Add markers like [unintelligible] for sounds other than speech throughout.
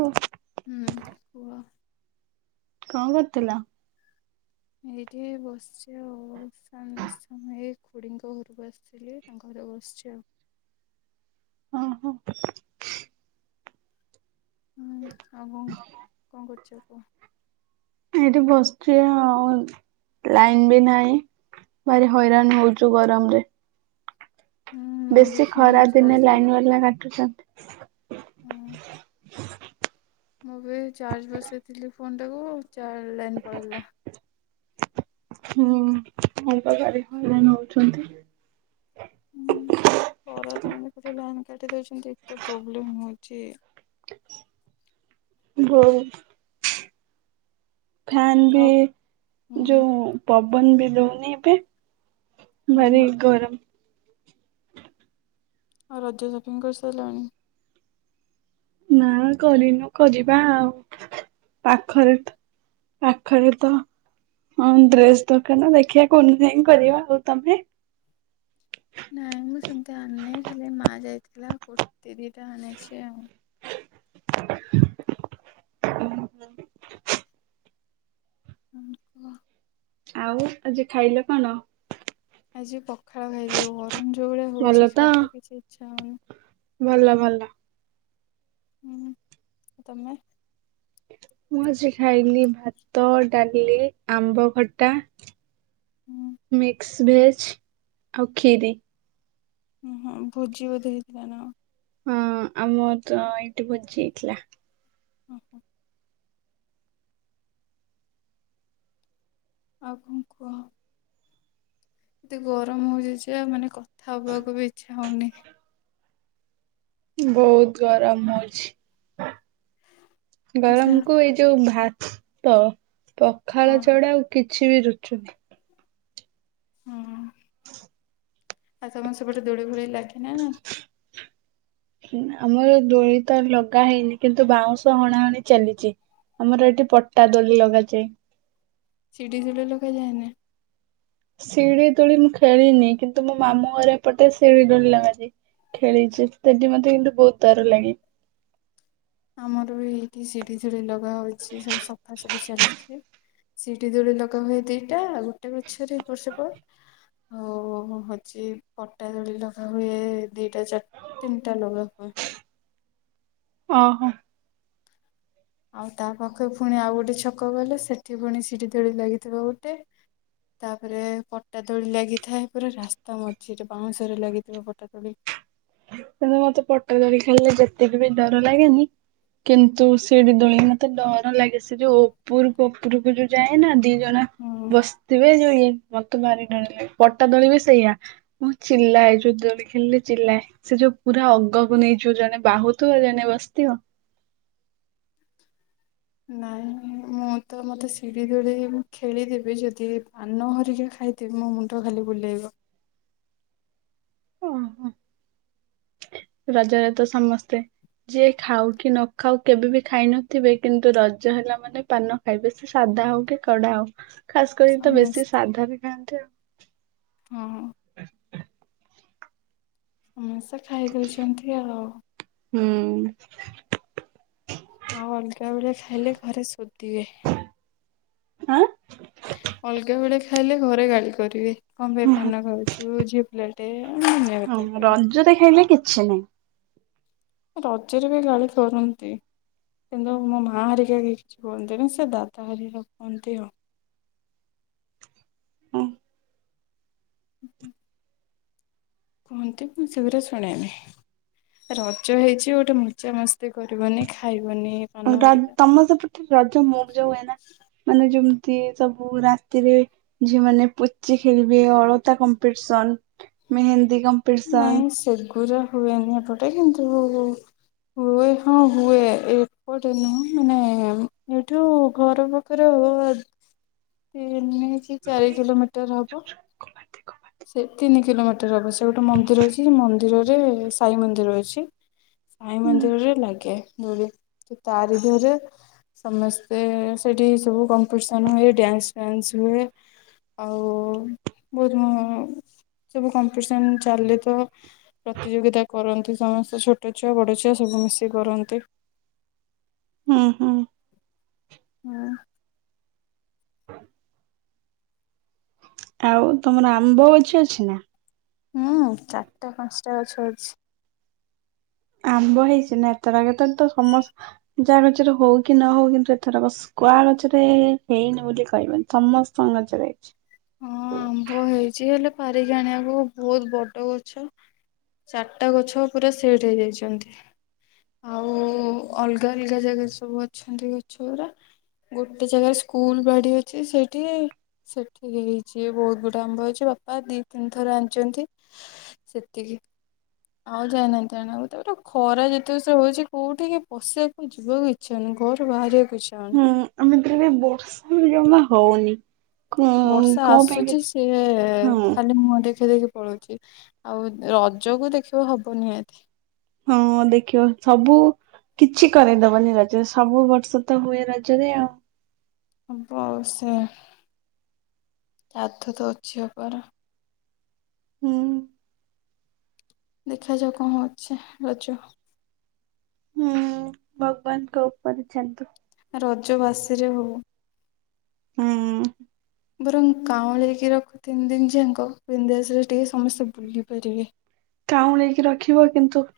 Two ଉଁ କୁଅ? କଁ କରୁଥିଲ? ଏଇଠି ବସିଚି ଆଉ ସମ୍ ସାମାୟ ଖୁଡିଙ୍କ ଘରକୁ ଆସଥିଲି ତାଙ୍କ ଘରେ ବସଚି ଆଉ। ଓ ହୋ। ହୁଁ ଆଉ କଣ କଁ କରୁଚ କୁଅ? ଏଇଠି ବସଚୁ ଆଉ ଲାଇନ ବି ନାହିଁ। ଭାରି ହଇରାଣ ହଉଚୁ ଗରମ ରେ। ହୁଁ ମୁଁ ବି ବେଶୀ ଫୋନ ଖରା ଚାର୍ଜ ଦିନେ ଲଗ ଲାଇନ୍ ବାଲିୟା କାଟୁଚ। ହୁଁ। ମୁଁ ବି ଚାର୍ଜ ବସେଇଥିଲି ଫୋନ ଟାକୁ ଚାର ଲାଇନ ପଳଲା। ହୁଁ [unintelligible] ହଇରାଣ ହେଉଚନ୍ତି। ହୁଁ ପରଦିନରେ ଗୋଟେ ଲାଇନ୍ କାଟି ଦଉଛନ୍ତି ଏତେ ପ୍ରୋବ୍ଲେମ ହଉଚି। ବୋଉତ୍ ଫେନ ବି ଆଉ ହୁଁ ଯୋଉ ପବନ ବି ଦୋଉନି ଏତେ ହୁଁ ଭାରି ଗରମ। ଆଉ ରଜ ସପିଂ କରିସାଇଲଣି? ନା କରିନୁ କରିବା ଆଉ ପାଖରେ ଥ ପାଖରେ ତ ହଁ ଡ୍ରେସ ଦୋକାନ ଦେଖିବା କନୁନାଇଁ କରିବା ଆଉ ତମେ? ନାଇଁ ମୁଁ ସେମତି ଆଣିନି ଖାଲି ମା ଯାଇଥିଲା କୁର୍ତ୍ତୀ ଦିଟା ଆଣିଛି ଆଉ। ଉଁ ଆଉ ଆଜି ଖାଇଲ କଣ? ଆଜି ପଖାଳ ଖାଇଯି ଗରମ ଯୋଉ ଭଳିଆ ଭଲ ହଉଛି ତ? ଛାଡ଼ କିଛି ଇଚ୍ଛା ହଉନି। ଭଲ ଭଲ। ହୁଁ ଆ ତମେ? ମୁଁ ଆଜି ଖାଇଲି ଭାତ, ଡାଲି, ଆମ୍ବଖଟା ହୁଁ ମିକ୍ସ ଭେଜ ଆଉ ଖିରି। ଓୁ ହଁ ଭୋଜି ବୋଧ ହେଇଥିଲା ନାଅ? ହଁ ଆମର ତ ଏଇଠି ବୋଜି ଏଇଥିଲା। ଓହ। ଆଉ କଁ କୁହ? ଏତେ ଗରମ ହଉଜିଜେ ଆ ମାନେ କଥା ହବାକୁ ବି ଇଛା ହଉନି। ବହୁତ ଗରମ ହଉଛି। ଆଛା ଗରମଙ୍କୁ ଏଇ ଯୋଉ ଭାତ ପଖାଳ ହଁ ଛଡା ଆଉ କି ଛି ରୁଚୁନି। ହୁଁ। ଆଉ ତମ ସେପଟେ ଦୁଳି ଫୁଳି ଲଗିନା ଆମର ଦୋଇ ତ ଲଗା ହେଇନି କିନ୍ତୁ ବାଉଁଶ ହଣାହଣି ଚାଲିଚି। ଆମର ଏଠି ପଟା ଦୋଳି ଲଗାଯାଏ। ସେଡିି କୁଡେ ଲୋକ ଯାଏନା? ସିଡି ଦୋଳି ମୁଁ ଖେଳିନି କିନ୍ତୁ ମୋ ମାମୁଁ ଘରେ ପଟେ ଶିଡି ଦୋଳି ଲଗାଯାଏ। ଖେଳିଚି ସେଠି ମତେ କିନ୍ତୁ ବହୁତ ଡର ଲାଗେ। ଆମର ବି ଏଇଠି ସିଢି ଚିଡି ଲଗା ହଉଚି ସବୁ ସଫା ଚାଲିଚି ସିଡି ଦୋଳି ଲଗା ହୁଏ ଦିଟା ଆଉ ଗୋଟେ ଗଛରେ ଏପଟସେପଟ୍ ଆଉ ହଉଚି ପଟା ଦୋଳି ଲଗା ହୁଏ ଦିଟା ଚା ତିନିଟା ଲଗା ହୁଏ। ଓ ହୋ ଆଉ ତା ପାଖେ ପୁଣି ଆଉ ଗୋଟେ ଛକ ଗଲେ ସେଠି ପୁଣି ସିଡି ଦୋଳି ଲାଗିଥିବ ଗୋଟେ। ତାପରେ ପଟା ଦୋଳି ଲାଗିଥାଏ ପୁରା ରାସ୍ତା ମଝିରେ ବାଉଁଶ ରେ ଲାଗିଥିବ ପଟା ଦୋଳି। କିନ୍ତୁ ମତେ ପଟା ଦୋଳି ଖେଳିଲେ ଯେତିକି ବି ଡର ଲାଗେନି କିନ୍ତୁ ସିଢ଼ି ଦୋଳି ମତେ ଡର ଲାଗେ ସେ ଯୋଉ ଉପରକୁ ଉପରକୁ ଯୋଉ ଯାଏ ନା ଦି ଜଣା ହୁଁ ବସିଥିବେ ଯଇ ମତେ ଭାରି ଡରଲାଗେ ପଟା ଦୁଳିବି ସେଇଆ। ମୁଁ ଚିଲାଏ ଯୋଉ ଦୋଳି ଖେଳିଲେ ଚିଲାଏ ସେ ଯୋ ପୁରା ଅଗକୁ ନେଇଯିବ ଜଣେ ବାହୁଥିବ ଜଣେ ବସିଥିବ। ନାଇଁ ମୁଁ ତ ମତେ ସିଢ଼ି ଦୋଳି ଖେଳିଦେବି ଯଦି ପାନ ହରିକି ଖାଇ ଥିବି ମୋ ମୁଣ୍ଡ ଖାଲି ବୁଲେଇବ। ଓହୋ ରଜରେ ତ ସମସ୍ତେ ଯିଏ ଖାଉ କି ନ ଖାଉ କେବେ ବି ଖାଇ ନଥିବେ କିନ୍ତୁ ରଜ ହେଲା ମାନେ ପାନ ଖାଇବେ ସେ ସାଧା ହଉ କି କଡା ହଉ ଖାସ୍ କରିକି ତ ବେଶୀ ସମସ୍ତେ ସାଧା ବି ଖାଆନ୍ତି ଆଉ ହଁ-ହଁ। ହୁଁ ସେ ଖାଇଦଉଚନ୍ତି ଆଉ। ହୁଁ। ଆଉ ଅଲଗା ବେଳେ ଖାଇଲେ ଘରେ ଶୋଧିବେ। ଆଁ ଅଲଗା ବେଳେ ଖାଇଲେ ଘରେ ଗାଳି କରିବେ। କଣ ପାଇଁ ପାନ ଖାଉଚୁ ଝିଅ ପିଲାଟେ ଅନ୍ୟ କଥା କହିବେ। ଯୋଉଟା ଖାଇଲେ କିଛି ନାହିଁ। ରଜରେ ବି ଗାଳି କରନ୍ତି। କିନ୍ତୁ ମୋ ମା ହେରିକା କକେହି କିଛି କୁହନ୍ତିନି ସେ ଦାଦା ହରିକା କୁହନ୍ତି ଆଉ ଉଁ [inaudible] କୁହନ୍ତି ମୁଁ ସେଗୁରା ଶୁଣେନି। ରଜ ହେଇଚି ଗୋଟେ ମଜା ମସ୍ତି କରିବନି ଖାଇବନି। ପାନ [unintelligible] ହେରିକା ତମ ସେପଟେ ରଜ ମୋଉଜ ହୁଏ ନା? ମାନେ ଯେମିତି ସବୁ ରାତିରେ ଝିଅ ମାନେ ପୋଚି ଖେଳିବେ ଅଳତା କମ୍ପିଟିସନ ମେହେନ୍ଦୀ କମ୍ପ ନାଇଁ ସେଗୁରା ହୁଏନି ଏପଟେ କିନ୍ତୁ ହୁଏ ହଁ ହୁଏ ଏପଟେ ନୁହଁ ମାନେ ଏଇଠୁ ଘର ପାଖରେ ହବ ତିନି କି ଚାରି କିଲୋମିଟର ହବ। ସେ ତିନି କିଲୋମିଟର ହବ ସେଉଠୁ ମନ୍ଦିର ଅଛି ସେ ମନ୍ଦିରରେ ସାଇ ମନ୍ଦିର ଅଛି। ସାଇଁ ହୁଁ ମନ୍ଦିରରେ ଲାଗେ ଦୋଳି ତ ତାରି ଧରେ ସମସ୍ତେ ସେଇଠି ସବୁ କମ୍ପିଟିସନ୍ ହୁଏ ଡ୍ୟାନ୍ସ୍ ଫ୍ୟାନ୍ସ୍ ହୁଏ। ଆଉ ବହୁତ ସବୁ କମ୍ପିଟିସନ୍ ଚାଲେ ତ ପ୍ରତିଯୋଗିତା କରନ୍ତି ସମସ୍ତେ ଛୋଟ ଛୁଆ ବଡ଼ ଛୁଆ ସବୁ ମିଶି କରନ୍ତି। ହୁଁ-ହୁଁ ହୁଁ। ଆଉ ତମର ଆମ୍ବ ଗଛ ଅଛି ନା? ହୁଁ ଚାରିଟା ପାଞ୍ଚଟା ଗଛ ଅଛି। ଆମ୍ବ ହେଇଛି ନା ଏଥରା କେତ ତ ତ ସମ ଯାହା ଗଛରେ ହଉ କି ନ ହଉ କିନ୍ତୁ ଏଥର ବସ କୁହା ଗଛରେ ହେ ହେଇନି ବୋଲି କହିବନି ସମସ୍ତଙ୍କ ଗଛରେ ହେଇଛି। ହଁ ଆମ୍ବ ହେଇଛି ହେଲେ ପାରିକି ଆଣିବାକୁ ବହୁତ ବଡ ଗଛ। ଚାରିଟା ଗଛ ପୁରା ସେଟ ହେଇଯାଇଛନ୍ତି। ଆଉ ଅଲଗା ଅଲଗା ଜାଗା ସବୁ ଅଛନ୍ତି ଗଛଗୁରା। ଗୋଟେ ଜାଗାରେ ସ୍କୁଲ ବାଡି ଅଛି ସେଇଠି ପୁରି ହେଇଛି ବହୁତ ଗୁଡ଼ିଏ ଆମ୍ବ ହେଇଚି ବାପା ଦିଇ ତିନି ଥର ଆଣିଛନ୍ତି। ସେତିକି। ଆଉ ଯାଇନାହାନ୍ତି ଆଣିବାକୁ ତାପରେ ଖରା ଯେତେ ଯୋର୍ଶରେ ହଉଛି କୋଉଠିକି ପଶିବା କି ଯିବାକୁ ଇଚ୍ଛା ହଉନି ଘରୁ ବାହାରିବାକୁ ଇଛା ହଉ ହଁ ଆମେ ତ ଇଆଡ଼େ ବର୍ଷା ବି ଜମା ହଉନି। କଣ ବର୍ଷା କଣ ପାଇଁ କେ ଆସୁଛି ସିଏ ହଁ ଖାଲି ମୁହଁ ଦେଖେଇଦେଇକି ପଳଉଛି। ଆଉ ରଜ କୁ ଦେଖିବ ହବ ନିିହାତି। ହଁ ଦେଖିବ ସବୁ କିଛି କରେଇ ଦବନି ରଜରେ ସବୁ ବର୍ଷ ତ ହୁଏ ରଜରେ ଆଉ। ହବ ଆଉ ସେ ତାର ତ ଅଛି ହବାର। ହୁଁ। ଦେଖାଯାଉ କଣ ଅଛି ରଜ। ହୁଁ ଭଗବାନଙ୍କ ଉପରେ ଛାଡ଼ନ୍ତୁ। ଆ ରଜ ବାସି ରେ ହଉ। ହୁଁ। ବରଂ କାଉଁଲେଇକି ରଖୁ ତିନି ଦିନି ଯାଙ୍କ ବିନ୍ଧାସରେ ଟିକେ ସମସ୍ତେ ବୁଲିପାରିବେ। କାଉଁଲେଇକି ରଖିବ କିନ୍ତୁ?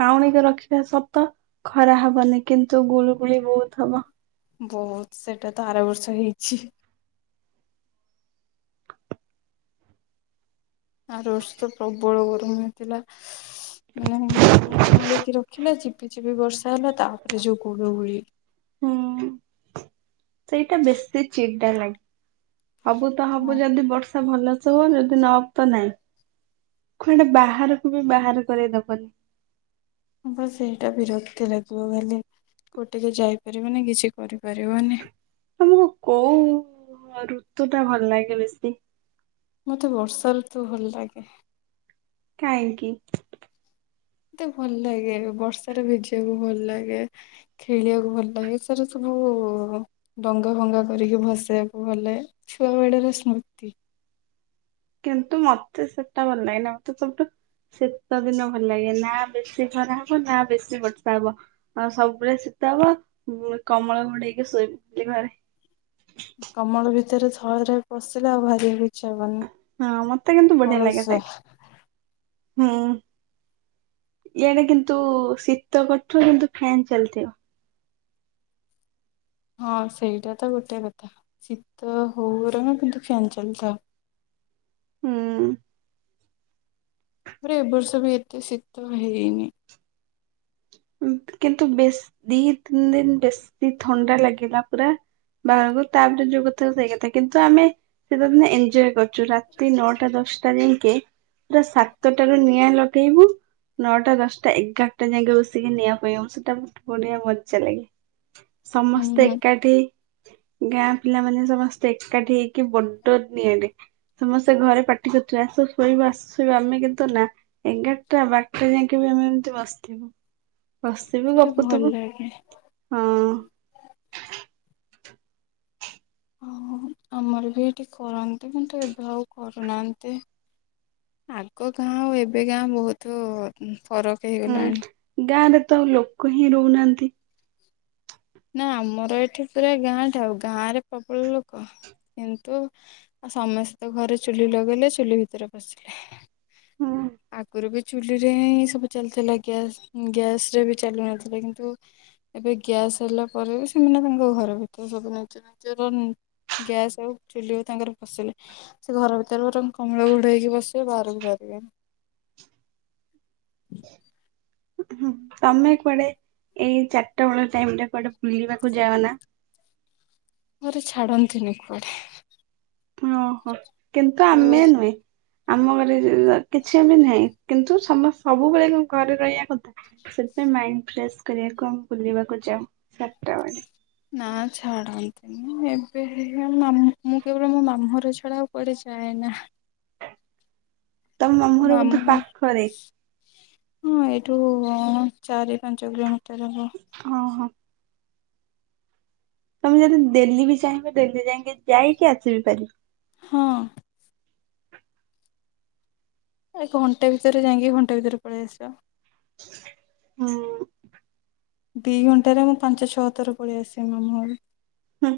କାଉଁଲେଇକୁ ରଖିବା ସତ ଖରା ହବନି କିନ୍ତୁ ଗୁଳୁଗୁଳି ବହୁତ ହବ। ବହୁତ ସେଇଟା ତ ଆର ବର୍ଷ ହେଇଛି। ଆର ବର୍ଷ ତ ପ୍ରବଳ ଗରମ ହେଇଥିଲା। ମାନେ କାଉଁଳେଇ କି ରଖିଲା ଝିପି ଝିପି ବର୍ଷା ହେଲା। ତାପରେ ଯୋଉ ଗୁଳୁ ଗୁଳି। ହୁଁ ସେଇଟା ବେଶି ଚିଡା ଲାଗେ ହବୁ ତ ହଁ ହବୁ ଯଦି ଯଦି ବର୍ଷା ଭଲସେ ହୋ ଯଦି ନୋହୋବୁ ତ ନାଇଁ କୁଆଡ଼େ ବାହାରକୁ ବି ବାହାର କରେଇଦବନି। ବାସ୍ ଏଇଟା ବିରକ୍ତି ଲାଗିବ ଖାଲି କୁଆଡ଼େ ଟିକେ ଯାଇପାରିବନି କିଛି କରିପାରିବନି। ତମକୁ କୋଉ ଋତୁ ଟା ଭଲ ଲାଗେ ବେଶୀ? ମତେ ବର୍ଷା ଋତୁ ଭଲ ଲାଗେ। କାହିଁକି? ମତେ ଭଲ ଲାଗେ ବର୍ଷାରେ ଭିଜିବାକୁ ଭଲ ଲାଗେ। ଖେଳିବାକୁ ଭଲ ଲାଗେ ସେରା ସବୁ ଡଙ୍ଗା ଭଙ୍ଗା କରିକି ଭସେଇବାକୁ ଭଲ ଲାଗେ ଛୁଆ ବେଳର ସ୍ମୃତି। କିନ୍ତୁ ମତେ ସେଟା ଭଲ ଲାଗେନି ମତେ ସବୁଠୁ ଶୀତ ଦିନ ଭଲ ଲାଗେ। ନା ବେଶୀ ଖରା ହବ ନା ବେଶୀ ବର୍ଷା ହବ। ଆଉ ସବୁବେଳେ ଶୀତ ହବ ଉ କମଳ ଘୋଡ଼େଇ ହେଇକି ଶୋଇପଡୁଚି ଘରେ। କମଳ ଭିତରେ ଥରେ ପସିଲେ ଆଉ ବାହାରି ବାକୁ ଇଛା ହେବନି। ହଁ ମତେ କିନ୍ତୁ ବଢିଆ ଲାଗେ ସେଇଠି ହୁଁ। ଇଆଡେ କିନ୍ତୁ ଶୀତ କରୁଥିବ କିନ୍ତୁ ଫ୍ୟନ୍ ଚାଲିଥିବ। ହଁ ସେଇଟା ତ ଗୋଟେ କଥା ଶୀତ ହଉ ବରଂ କିନ୍ତୁ ଫ୍ୟାନ୍ ଚାଲିଥାଉ। ହୁଁ। ତାପରେ ଏ ବର୍ଷ ବି ଏତେ ଶୀତ ହେଇନି। ଉଁ କିନ୍ତୁ ବେଶ୍ ଦି ତିନି ଦିନ ବେଶୀ ଥଣ୍ଡା ଲାଗିଲା ପୁରା। ବାହୁକୁ ତାପରେ ଯୋଉ କଥା ସେଇଥା କିନ୍ତୁ ଆମେ। ଶିତ ଦିନେ ଏଞ୍ଜଏ କରୁଚୁ ରାତି ନଅଟା ଦଶ୍ଟା ଯାଁକେ ପୁରା ସାତଟା ରୁ ନିଆଁ ଲଗେଇବୁ ନଅଟା ଦଶଟା ଏଗାରଟା ଯାକେ ବ ଶିକିନିଆଁ ପଇଁହେବୁ ସେଟା ବଢିଆ ମଜା ଲାଗେ ହୁଁ ସମସ୍ତେ ହୁଁ ଏକାଠି ଗାଁ ପିଲାମାନୋନେ ସମସ୍ତେ ଏକାଠି ହେଇକି ବଡ ଟେଣ୍ଡେ ସମସ୍ତେ ଘରେ ପାଟି କରୁଥିବେ ଆସ ଶୋଇବ ଆସ ଶୋଇବ ଆମେ କିନ୍ତୁ ନା। ଏଗାରଟା ବାରଟା ଯାକେ ବି ଆମେ ଏମିତି ବସିଥିବୁ। ବସିଥିବୁ ସେଟା ଭଲ ଗପୁଥିବୁ ଲାଗେ। ହଁ। ହଁ ଆମର ବି ଏଠି କରନ୍ତି କିନ୍ତୁ ଏବେ ଆଉ କରୁନାହାନ୍ତି। ଆଗ ଗାଁ ଆଉ ଏବେ ଗାଁ ବହୁତ ଫରକ ହେଇଗଲାଣି। ହୁଁ ଗାଁରେ ତ ଲୋକ ହିଁ ରହୁନାହାନ୍ତି। ନା ଆମର ଏଠି ପୁରା ଗାଁ ଟା ଆଉ ଗାଁ ରେ ପ୍ରବଳ ଲୋକ କିନ୍ତୁ ସମସ୍ତେ ଘରେ ଚୁଲି ଲଗେଇଲେ ଚୁଲି ଭିତରେ ପସିଲେ। ହୁଁ। ଆଗୁରୁ ବି ଚୁଲିରେ ହିଁ ସବୁ ଚାଲୁଥିଲା ଗ୍ୟାସ୍ ଗ୍ୟାସ୍ ରେ ବି ଚାଲୁନଥିଲା କିନ୍ତୁ ଏବେ ଗ୍ୟାସ୍ ହେଲା ପରେ ବି ସେମାନେ ତାଙ୍କ ଘର ଭିତରେ ସବୁ ନିଜ ନିଜର ଗ୍ୟାସ୍ ହଉ ଚୁଲିରେ ତାଙ୍କର ପସିଲେ। ସେ ଘର ଭିତରେ ବରଂ କମଳ ଘୋଡେଇହେଇକି ବସିବେ ବାହାରକୁ ବାହାରିବେନି। ହୁଁ ତମେ କୁଆଡେ ଏଇ ଚାରିଟା ବେଳ ଟାଇମ ରେ କୁଆଡେ ବୁଲିବାକୁ ଯାଅ ନା? ମୋର ଛାଡନ୍ତିନି କୁଆଡେ। ଓହୋ କିନ୍ତୁ ଓ ଆମେ ନୁହେଁ। ଆମ ଘରେ କିଛି ବି ନାହିଁ କିନ୍ତୁ ସମ ସବୁବେଳେ କଁ ଘରେ ରହିବା କଥା? ସେଥିପାଇଁ ମାଇଣ୍ଡ ଫ୍ରେଶ କରିବାକୁ ଆମେ ବୁଲିବାକୁ ଯାଉ ଚାରିଟା ବଡେ। ନା ଛାଡ଼ନ୍ତି ଏବେ [unintelligible] ମୁଁ କେବଳ ମୋ ମାମୁଁର ଛଡା ଆଉ କୁଆଡେ ଯାଏ ନା। ତମ ଘର ବୋଧେ ମାମୁଁ ପାଖରେ ହଁ ଏଇଠୁ ଚାରି ପାଞ୍ଚ କିଲୋମିଟର ହବ। ହଁ ହଁ। ତମେ ଯଦି ଡେଲୀ ବି ଚାହିଁବ ଡେଲୀ ଯାଇକି ଯାଇକି ଆସିବି ପାରିବ। ହଁ। ଏ ଘଣ୍ଡେ ଭିତରେ ଯାଇଁକି ଘଣ୍ଡେ ଭିତରେ ପଳେଇ ଆସିବା। ହଁ। ଦିଘଣ୍ଟାରେ ମୁଁ ପାଞ୍ଚ ଛଅ ଥର ପଳେଇ ଆସେ ମାମୁଁ ଘରୁ। ହୁଁ।